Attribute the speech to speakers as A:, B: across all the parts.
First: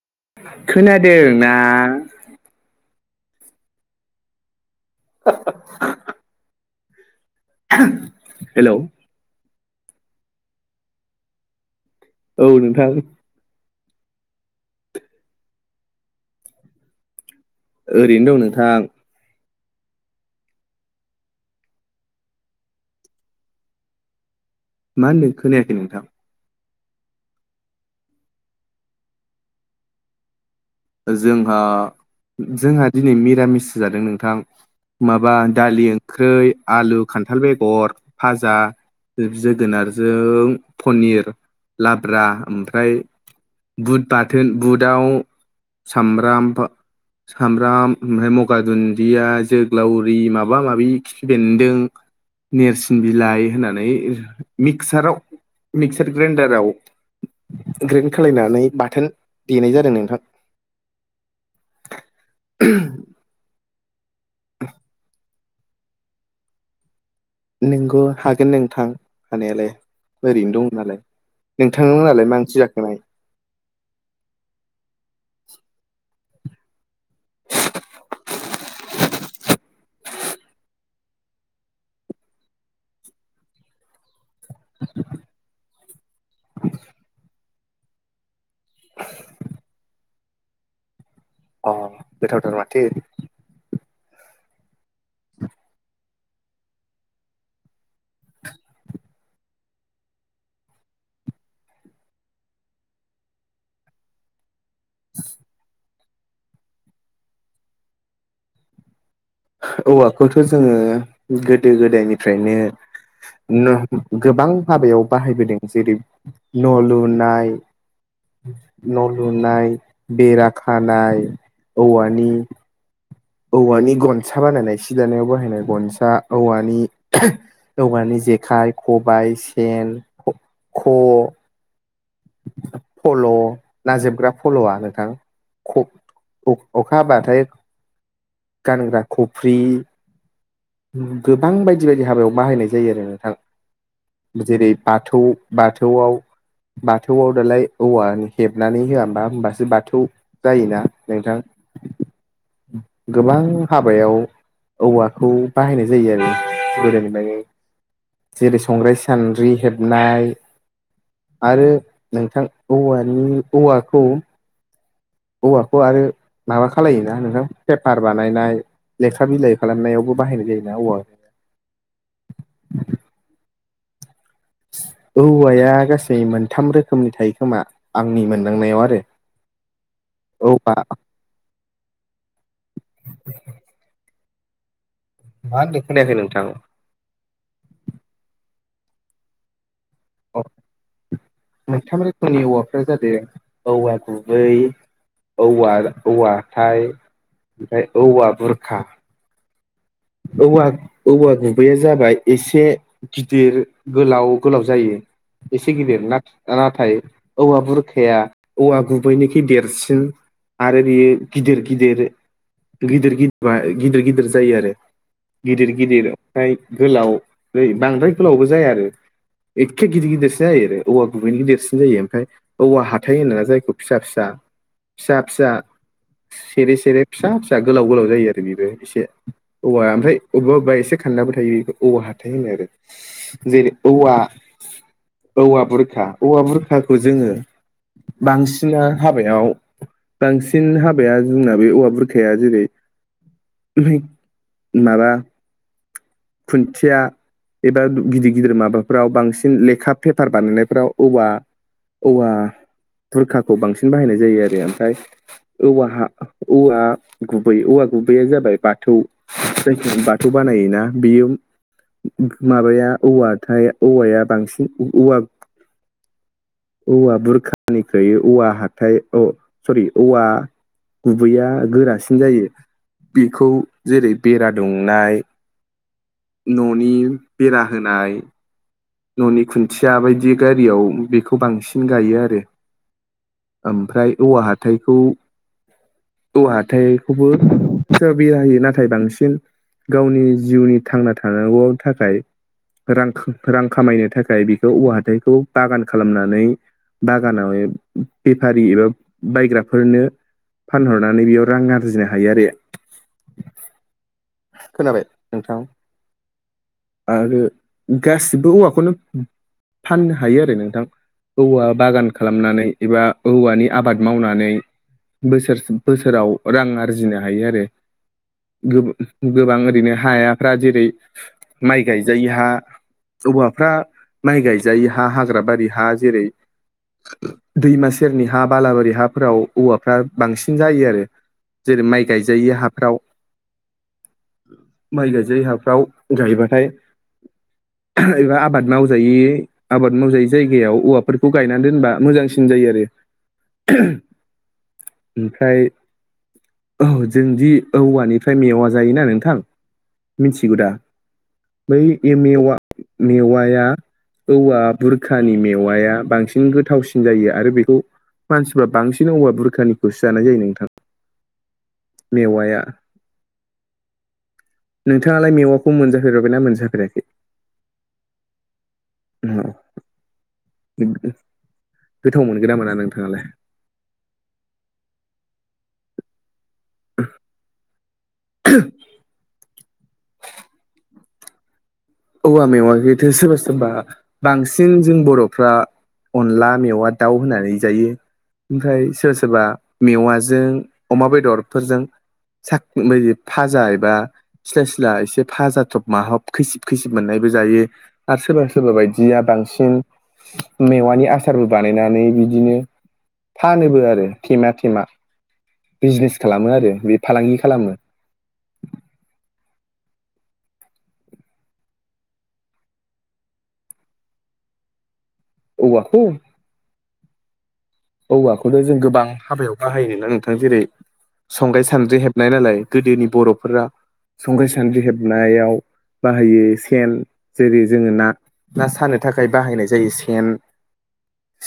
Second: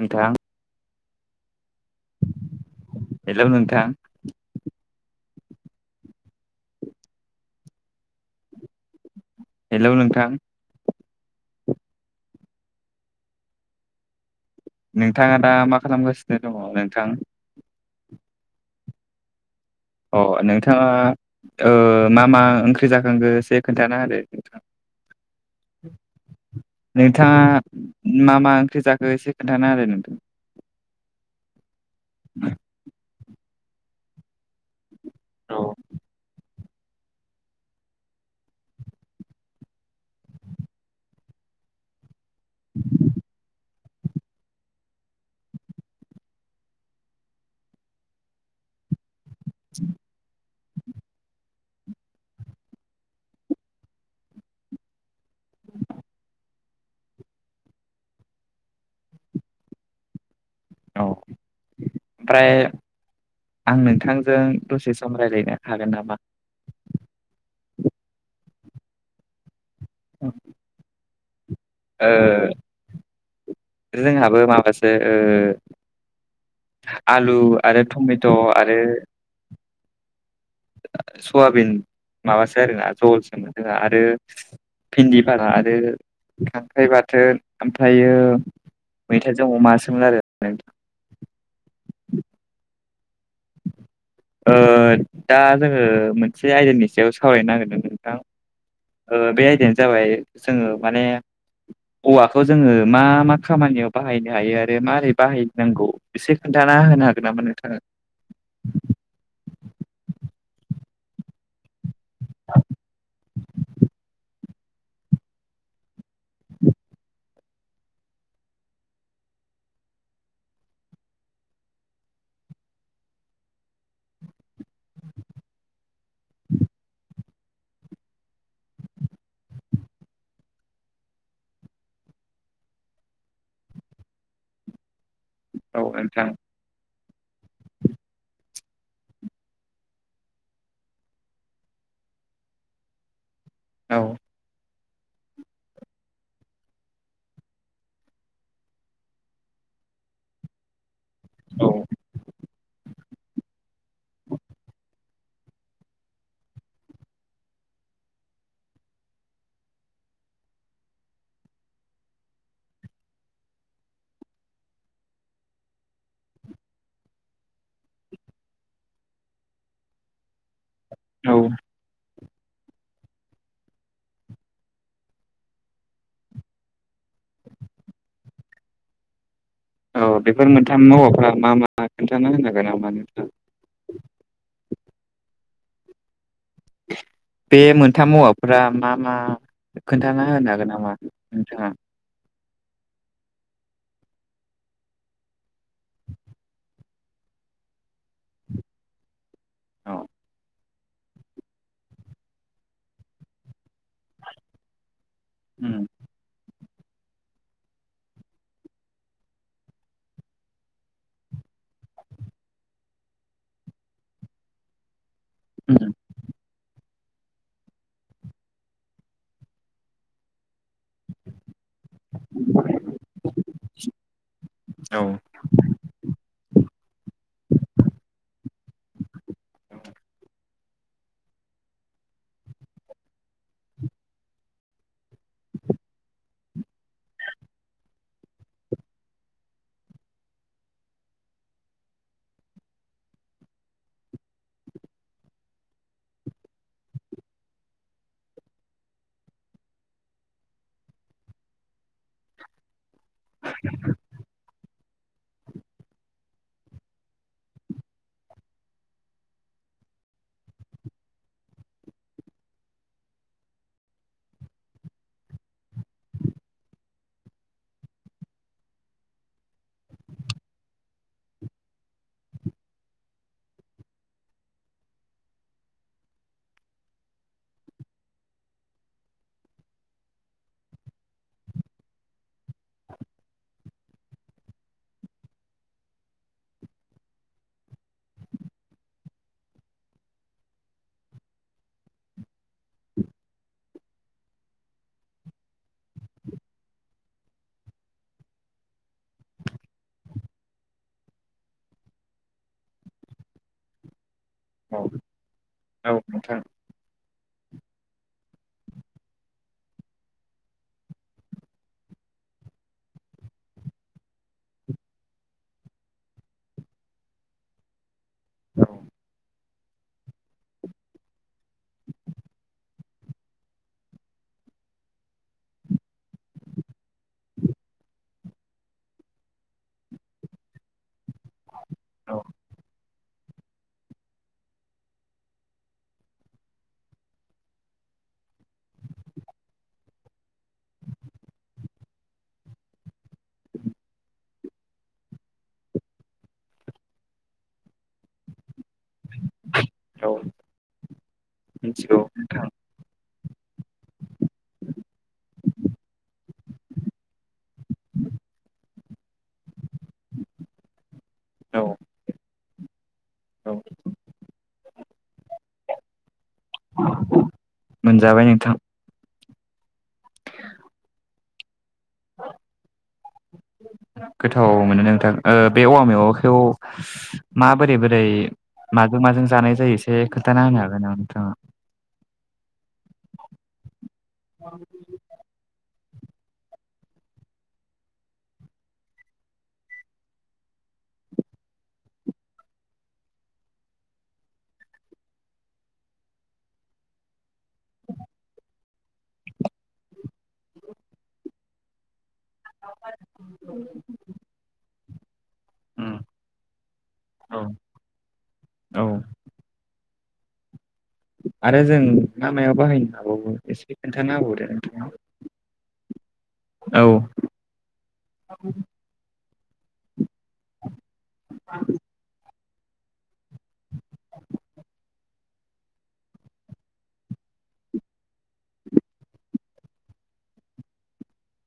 A: नोंथां
B: खोनादोंना?
A: हेलव नोंथां?
B: [unintelligible] हेलव?
A: हेलौ नोंथां!
B: औ नोंथां।
A: नोंथाङा दा मा खालामगासिनो दङ नोंथां?
B: ओरैनो दं नोंथां।
A: अ नोंथाङा मा मा ओंख्रि जाखांगो एसे खोन्थाना होदो। नोंथां
B: मा होन्दों खोनायाखै नोंथां?
A: नोंथाङा मा मा ओंख्रि जाखो एसे खोन्थाना आरो नोंथां।
B: जोंहा, जोंहा दिनै निरामिस जादों नोंथां। माबा
A: औ
B: दालि ओंख्रै, आलु, खान्थाल बेगर फाजा, जोगोनारजों पनिर लाब्रा। ओमफ्राय बुद बाथोन, बुदआव सामबाम सामब्राम ओमफ्राय मगा दुन्दिया, जोग्लावरि माबा माबा माबि खिफि बेन्दों नोरसिं बिलाइ होनानै मिक्साराव मिक्चार ग्राइन्डाराव ग्रेन्ड खालायनानै बाथोन देनाय जादों नोंथां।
A: औ ओमफ्राय आं नोंथांजों दसे सम रायलायनो हागोन नामा?
B: नोंगौ हागोन नोंथां हानायालाय, ओरैनो दं नालाय। नोंथां
A: ओ
B: मोनहालाय मा ओंख्रि जाखांनाय?
A: जोंहाबो माबासो ओ आलु आरो टमेट' आरो सयाबिन माबासो आरोना जहलसोमोन आरो भिन्दि भाजा आरो खांख्राइ बाथोन, ओमफ्रायो मैथाजों अमासोमोन आरो नोंथां।
B: अ गोथावथार माथो!
A: ओ दा जोङो मोनसे आयदानि सायाव सावरायनो नागिरदों नोंथां। ओ बे आयदायानो जाबाय जोङो माने औवाखौ जोङो मा मा खामानियाव बाहायनो हायो आरो बेे मारै बाहायनांगौ एसे खोन्थाना होनो हागोन नामा नोंथाङा?
B: औवाखौथ' जोङो गोदो गोदायनिफ्रायनो गोबां हाबायाव बाहायबोदों जेरै न' लुनाय न' लुनाय बेरा खानाय औवानि औवानि गनसा बानायनाय सि दानायाव बाहायनाय गनसा औवानि औवानि जेखाइ खबाइ सेन ख' फल' ना जोबग्रा फल'आ नोंथां
A: औ
B: ख'
A: नोंथां
B: अ-अखा हाबाथाय गानग्रा खफ्रि गोबां बायदि बायदि हाबायाव बाहायनाय जायो आरो नोंथां
A: औ
B: जेरै बाथौ बाथौआव बाथौआव दालाय औवानि हेबनानै होआ होमबा होमबासो बाथौ जायोना नोंथां
A: औ
B: गोबां हाबायाव औवाखौ बाहायनाय जायो आरो गोदोनिफ्राय जेरै संग्राय सान्द्रि हेबनाय आरो नोंथां औवानि औवाखौ औवाखौ आरो माबा खालायोना नोंथां पेपार बानायनाय लेखा बिलाइ खालामनायावबो बाहायनाय जायोना औवा
A: औ
B: औवाया गासै मोनथाम रोखोमनि थायो खोमा आंनि मोनदांनायाव आरो।
A: अ बेफोर
B: औवा
A: मोनथाम औवाफ्रा मा मा खोन्थाना होनो हागोन नामा नोंथाङा?
B: मा होनदों खोनायाखै नोंथां?
A: बे मोनथाम औवाफोरा मा मा? खोन्थाना होनो हागोन नामा नोंथाङा?
B: नि औवाफोरा जादों औवा गुबै औवा औवाहाथाय ओमफ्राय औवा बुरखा।
A: अ
B: औवा औवा गुबैया जाबाय एसे गिदिर गोलाव गोलाव जायो एसे
A: उम
B: गिदिर नाथा नाथाय औवा बुरखाया औवा गुबैनिखै देरसिन आरो बियो गिदिर गिदिर गिदिर गिदिर गिदिर गिदिर जायो आरो गिदिर
A: उम
B: गिदिर ओमफ्राय गोलाव रै बांद्राय गोलावबो जाया आरो एखे गिदिर गिदिरसो जायो आरो औवा गुबै गिदिरसो जायो ओमफ्राय औवा हाथाइ होनोना जायखौ फिसा फिसा
A: औ
B: फिसा फिसा सेरे सेरे फिसा फिसा गोलाव गोलाव जायो आरो बेबो एसे औवा ओमफ्राय अबेबा अबेबा एसे खान्दाबो थायो बेखौ औवा हाथायबो होनो आरो जेरै औवा औवा बुरखा औवा बुरखाखौ जोङो बांसिना हाबायाव बांसिन हाबाया जोंना बे औवा बुरखाया जेरै नाबा खुन्थिया एबा गिदिर गिदिर माबाफ्राव बांसिन लेखा पेपार बानायनायफ्राव औवा औवा बुरखाखौ बांसिन बाहायनाय जायो आरो ओमफ्राय औवाहा औवा गुबै औवा गुबैया जाबाय बाथौ जोंनिथि बाथौ बानायोना बियो माबाया औवाथाय औवाया बांसिन ओ-औवा औवा बुरखानिख्रुइ औवा हाथाय औ सरि औवा गुबैया गोरासिन जायो बेखौ जेरै बेरा दुंनाय न'नि बेरा होनाय न'नि खुन्थिया बायदि गारियाव बेखौ बांसिन गायो आरो ओमफ्राय औवा हाथाइखौ औ हाथायखौबो बिर होयो नाथाय बांसिन गावनि जिउनि थांना थानांगौआव थाखाय रां रां खामायनो थाखाय बेखौ औवा हाथाइखौ बागान खालामनानै बागानाव बेफारि एबा बायग्राफोरनो फानहरनानै बेयाव रां आरजिनो हायो आरो
A: [inaudible] औ
B: खोनाबाय नोंथां
A: औ नोंथां
B: आरो गासिबो औवाखौनो फाननो हायो आरो नोंथां। औवा बागान खालामनानै एबा औवानि आबाद मावनानै बोसोर बोसोराव रां आरजिनो हायो आरो।
A: औ
B: गो-गोबां ओरैनो हायाफ्रा जेरै माइ गायजायै हा। औवाफ्रा माइ गायजायि हा हाग्रा बारि हा जेरै दैमा सेरनि हा बालाबारि हाफोराव औवाफ्रा बांसिन जायो आरो। जेरै माइ
A: औ
B: गायजायि हाफ्राव। माइ गायजायै हाफ्राव गायोबाथाय एबा आबाद मावजायै आबाद मावजायै जायगायाव औवाफोरखौ गायनानै दोनबा मोजांसिन जायो आरो। ओमफ्राय औ जोंदि औवानिफ्राय मेवा जायोना नोंथां।
A: औ
B: मिथिगौ दा बै
A: मिथिगौ नोंथां
B: मेवा मेवाया औवा बुरखानि मेवाया बांसिन गोथावसिन जायो आरो बेखौ मानसिफ्रा बांसिन औवा बुरखानिखौसो जानाय जायो नोंथां।
A: औ
B: मेवाया
A: औ
B: नोंथाङालाय मेवाखौ मोनजाफेरबाय ना मोनजाफेराखै?
A: मोनजाबाय नोंथां।
B: गोथाव मोनगोन ना मोना नोंथाङालाय?
A: गोथाव मोनो नोंथां ओ बे औवा मेवायखौ मा बोरै बोरै माजों माजों जानाय जायो एसे खोन्थाना होनो हागोन नामा नोंथाङा।
B: औवा मेवायखोथो सोरबा सोरबा बांसिन जों बर'फ्रा अनला मेवा दाउ होनानै जायो। ओमफ्राय सोरबा सोरबा मेवाजों अमा बेदरफोरजों साख बायदि फाजा एबा सिला सिला एसे फाजा थब माहब खैसि खैसिब मोननायबो जायो आरो सोरबा सोरबा बायदिया बांसिन मेवानि आसारबो बानायनानै बि दिनो फानोबो आरो थेमा थेमा।
A: उम
B: बिजिनेस खालामो आरो बे फालांगि
A: औ
B: खालामो।
A: औ। आरो जों मा मायाव बाहायनो हाबावो एसे खोन्थाना होबावदो
B: औवाखौ
A: औ।
B: औवाखौथ' जों गोबां हाबायाव बाहायो ना नोंथां जेरै संग्राय सानद्रि हेब नाय नालाय गोदोनि बर'फोरा संग्राय सान्द्रि हेबनायाव बाहायो सेन जेरै जोङो ना ना सानो थाखाय बाहायनाय जायो सेन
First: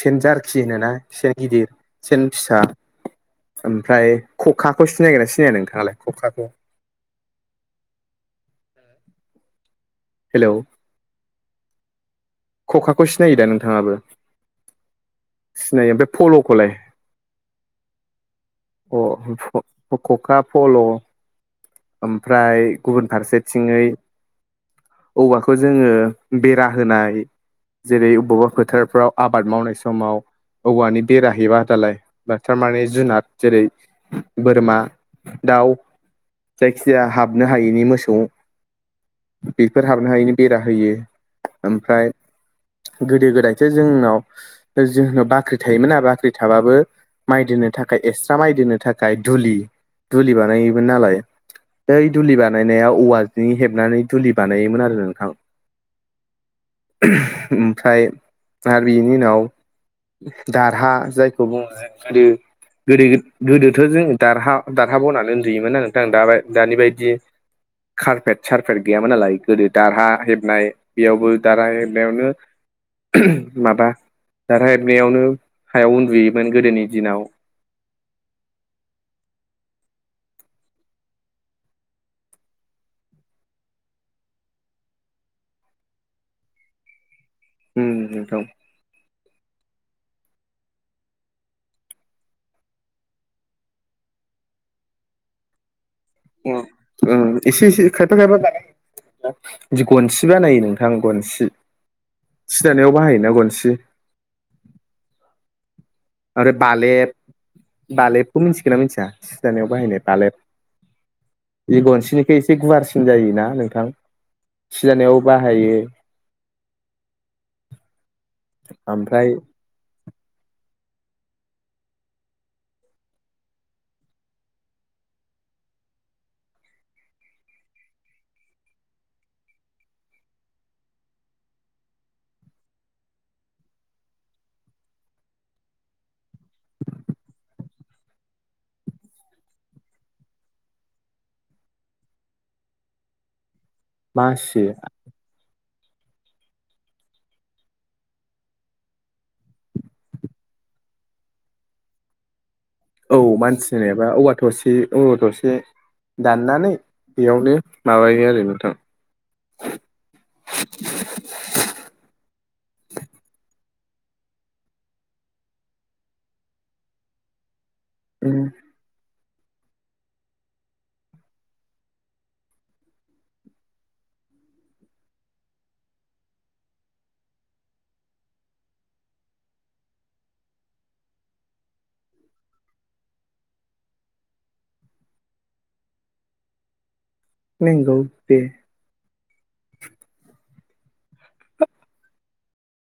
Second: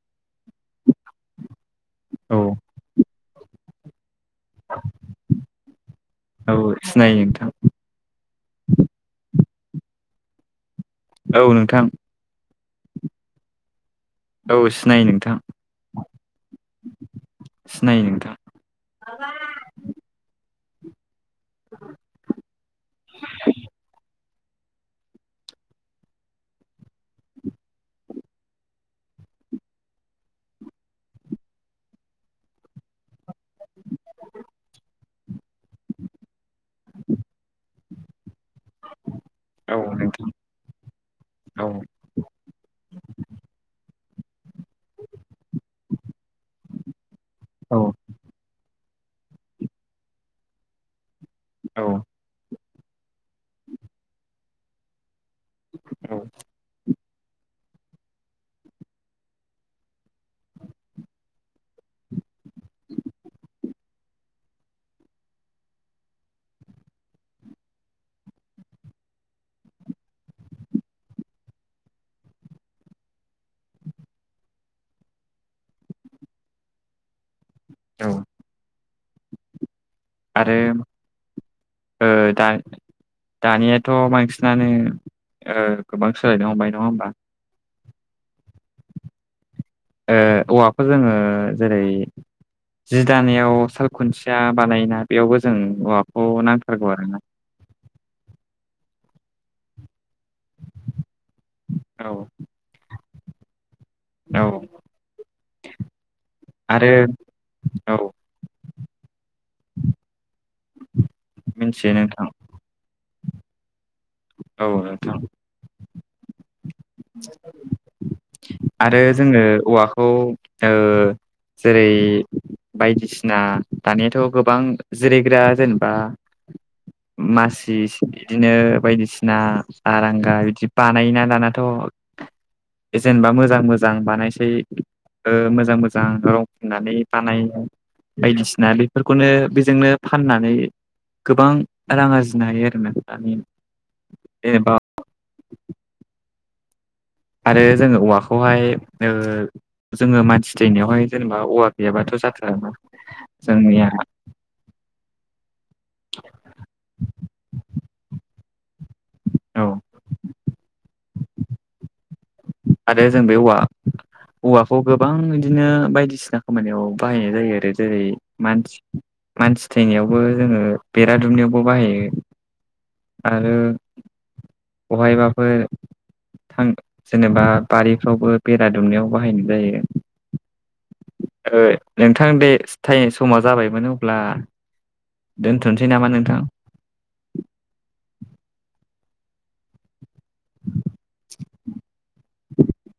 B: सेन जारखि होनोना। सेन गिदिर। सेन
A: औ
B: फिसा ओमफ्राय खखाखौ सिनायगोना सिनाया नोंथाङालाय खखाखौ
A: औ सिनायो नोंथां।
B: हेलौ।
A: औ नोंथां।
B: खखाखौ सिनायो दा नोंथाङाबो?
A: औ सिनायो नोंथां।
B: सिनायो ओमफ्राय फल'खौलाय?
A: सिनायो नोंथां
B: अ फु खका, फल', ओमफ्राय गुबुन फारसेथिङै औवाखौ जोङो बेरा होनाय जेरै अबेबा फोथारफ्राव आबाद मावनाय समाव औवानि बेरा हेबा दालाय बा थारमाने जुनाद जेरै बोरमा दाउ जायखिजाया हाबनो हायिनि मोसौ
A: औ
B: बेफोर हाबनो हायैनि बेरा होयो
A: नोंथां औ
B: ओमफ्राय गोदो गोदायथो जोंनाव जोंनाव बाख्रि थायोमोन आरो बाख्रि थाबाबो माइ दोननो
A: औ
B: थाखाय एक्सट्रा माइ दोननो थाखाय दुलि दुलि बानायोमोन नालाय
A: औ
B: बै दुलि बानायनाया औवाजों हेबनानै दुलि बानायोमोन आरो नोंथां।
A: औ
B: ओमफ्राय आर बिनि उनाव दारहा जायखौ बुङो [unintelligible] गोदो गोदोथ' जों दारहा दारहा बावनानै उन्दुयोमोन ना नोंथां दा-दानि बायदि कारफेट सारफेट गैयामोन नालाय गोदो दारहा हेबनाय बेयावबो दारा बेयावनो माबा दारहा एबनायावनो हायाव उन्दुयोमोन गोदोनि दिनाव।
A: औ आरो ओ दा दानियाथ' बांसिनानो ओ गोबां सोलायनो हमबाय नंङा होमबा?
B: हम नोथं
A: ओ औवाखौ जोंङो जेरै जि दानायाव साल खुन्थिया बानायोना बेयावबो जों औवा
B: उम ओ एसे एसे खायफा खायफा जानाय जि गनसि बानायो नोंथां गनसि
A: औ
B: सि दानायाव बाहायोना गनसि।
A: औ।
B: आरो बालेब
A: औ
B: बालेबखौ मिथिगोन ना मिथिया सि दानायाव बाहायनाय बालेब इयो
A: मिथियो नोंथां
B: गनसेनिखुइ इ बे गुवारसिन जायोना नोंथां
A: औ
B: सि दानायाव
A: नोंथां
B: बाहायो।
A: आरो
B: ओमफ्राय
A: जोङो औवाखौ ओ जेरै- बायदिसिना दानियाथ' गोबां जिरायग्रा जेनेबा मासि सि बिदिनो बायदिसिना आरांगा बिदि बानायोना दानाथ' जेनेबा मोजां मोजां बानायसै। ओ मोजां मोजां रं फिन्नानै बानायो। बायदिसिना बेफोरखौनो बेजोंनो फाननानै गोबां रां आरजिनो हायो आरोना दानि
B: मासे
A: जेनेबा आरो जोङो औवाखौहाय ओ जोङो मानसि थैनायावहाय जेनेबा औवा गैयाबाथ' जाथाराना।
B: औ मानसि
A: जोंनिया
B: थैनायबा औवा थसे औवा थर से दाननानै बेयावनो माबायो आरो नोंथां।
A: औ आरो जों बे औवा औवाखौ गोबां इदिनो बायदिसिना खामानियाव बाहायनाय जायो आरो। जेरै मानसि मानसि थैनायावबो जोङो बेरा दुमनायावबो बाहायो। आरो बहायबाफोर थां जेनेबा बारिफ्रावबो बेरा दुमनायाव बाहायनाय जायो। ओ नोंथां दे सिथाइ समा जाबायमोन अब्ला दोनथनोसै नामा नोंथां?
B: नोंगौ बे
A: [inaudible]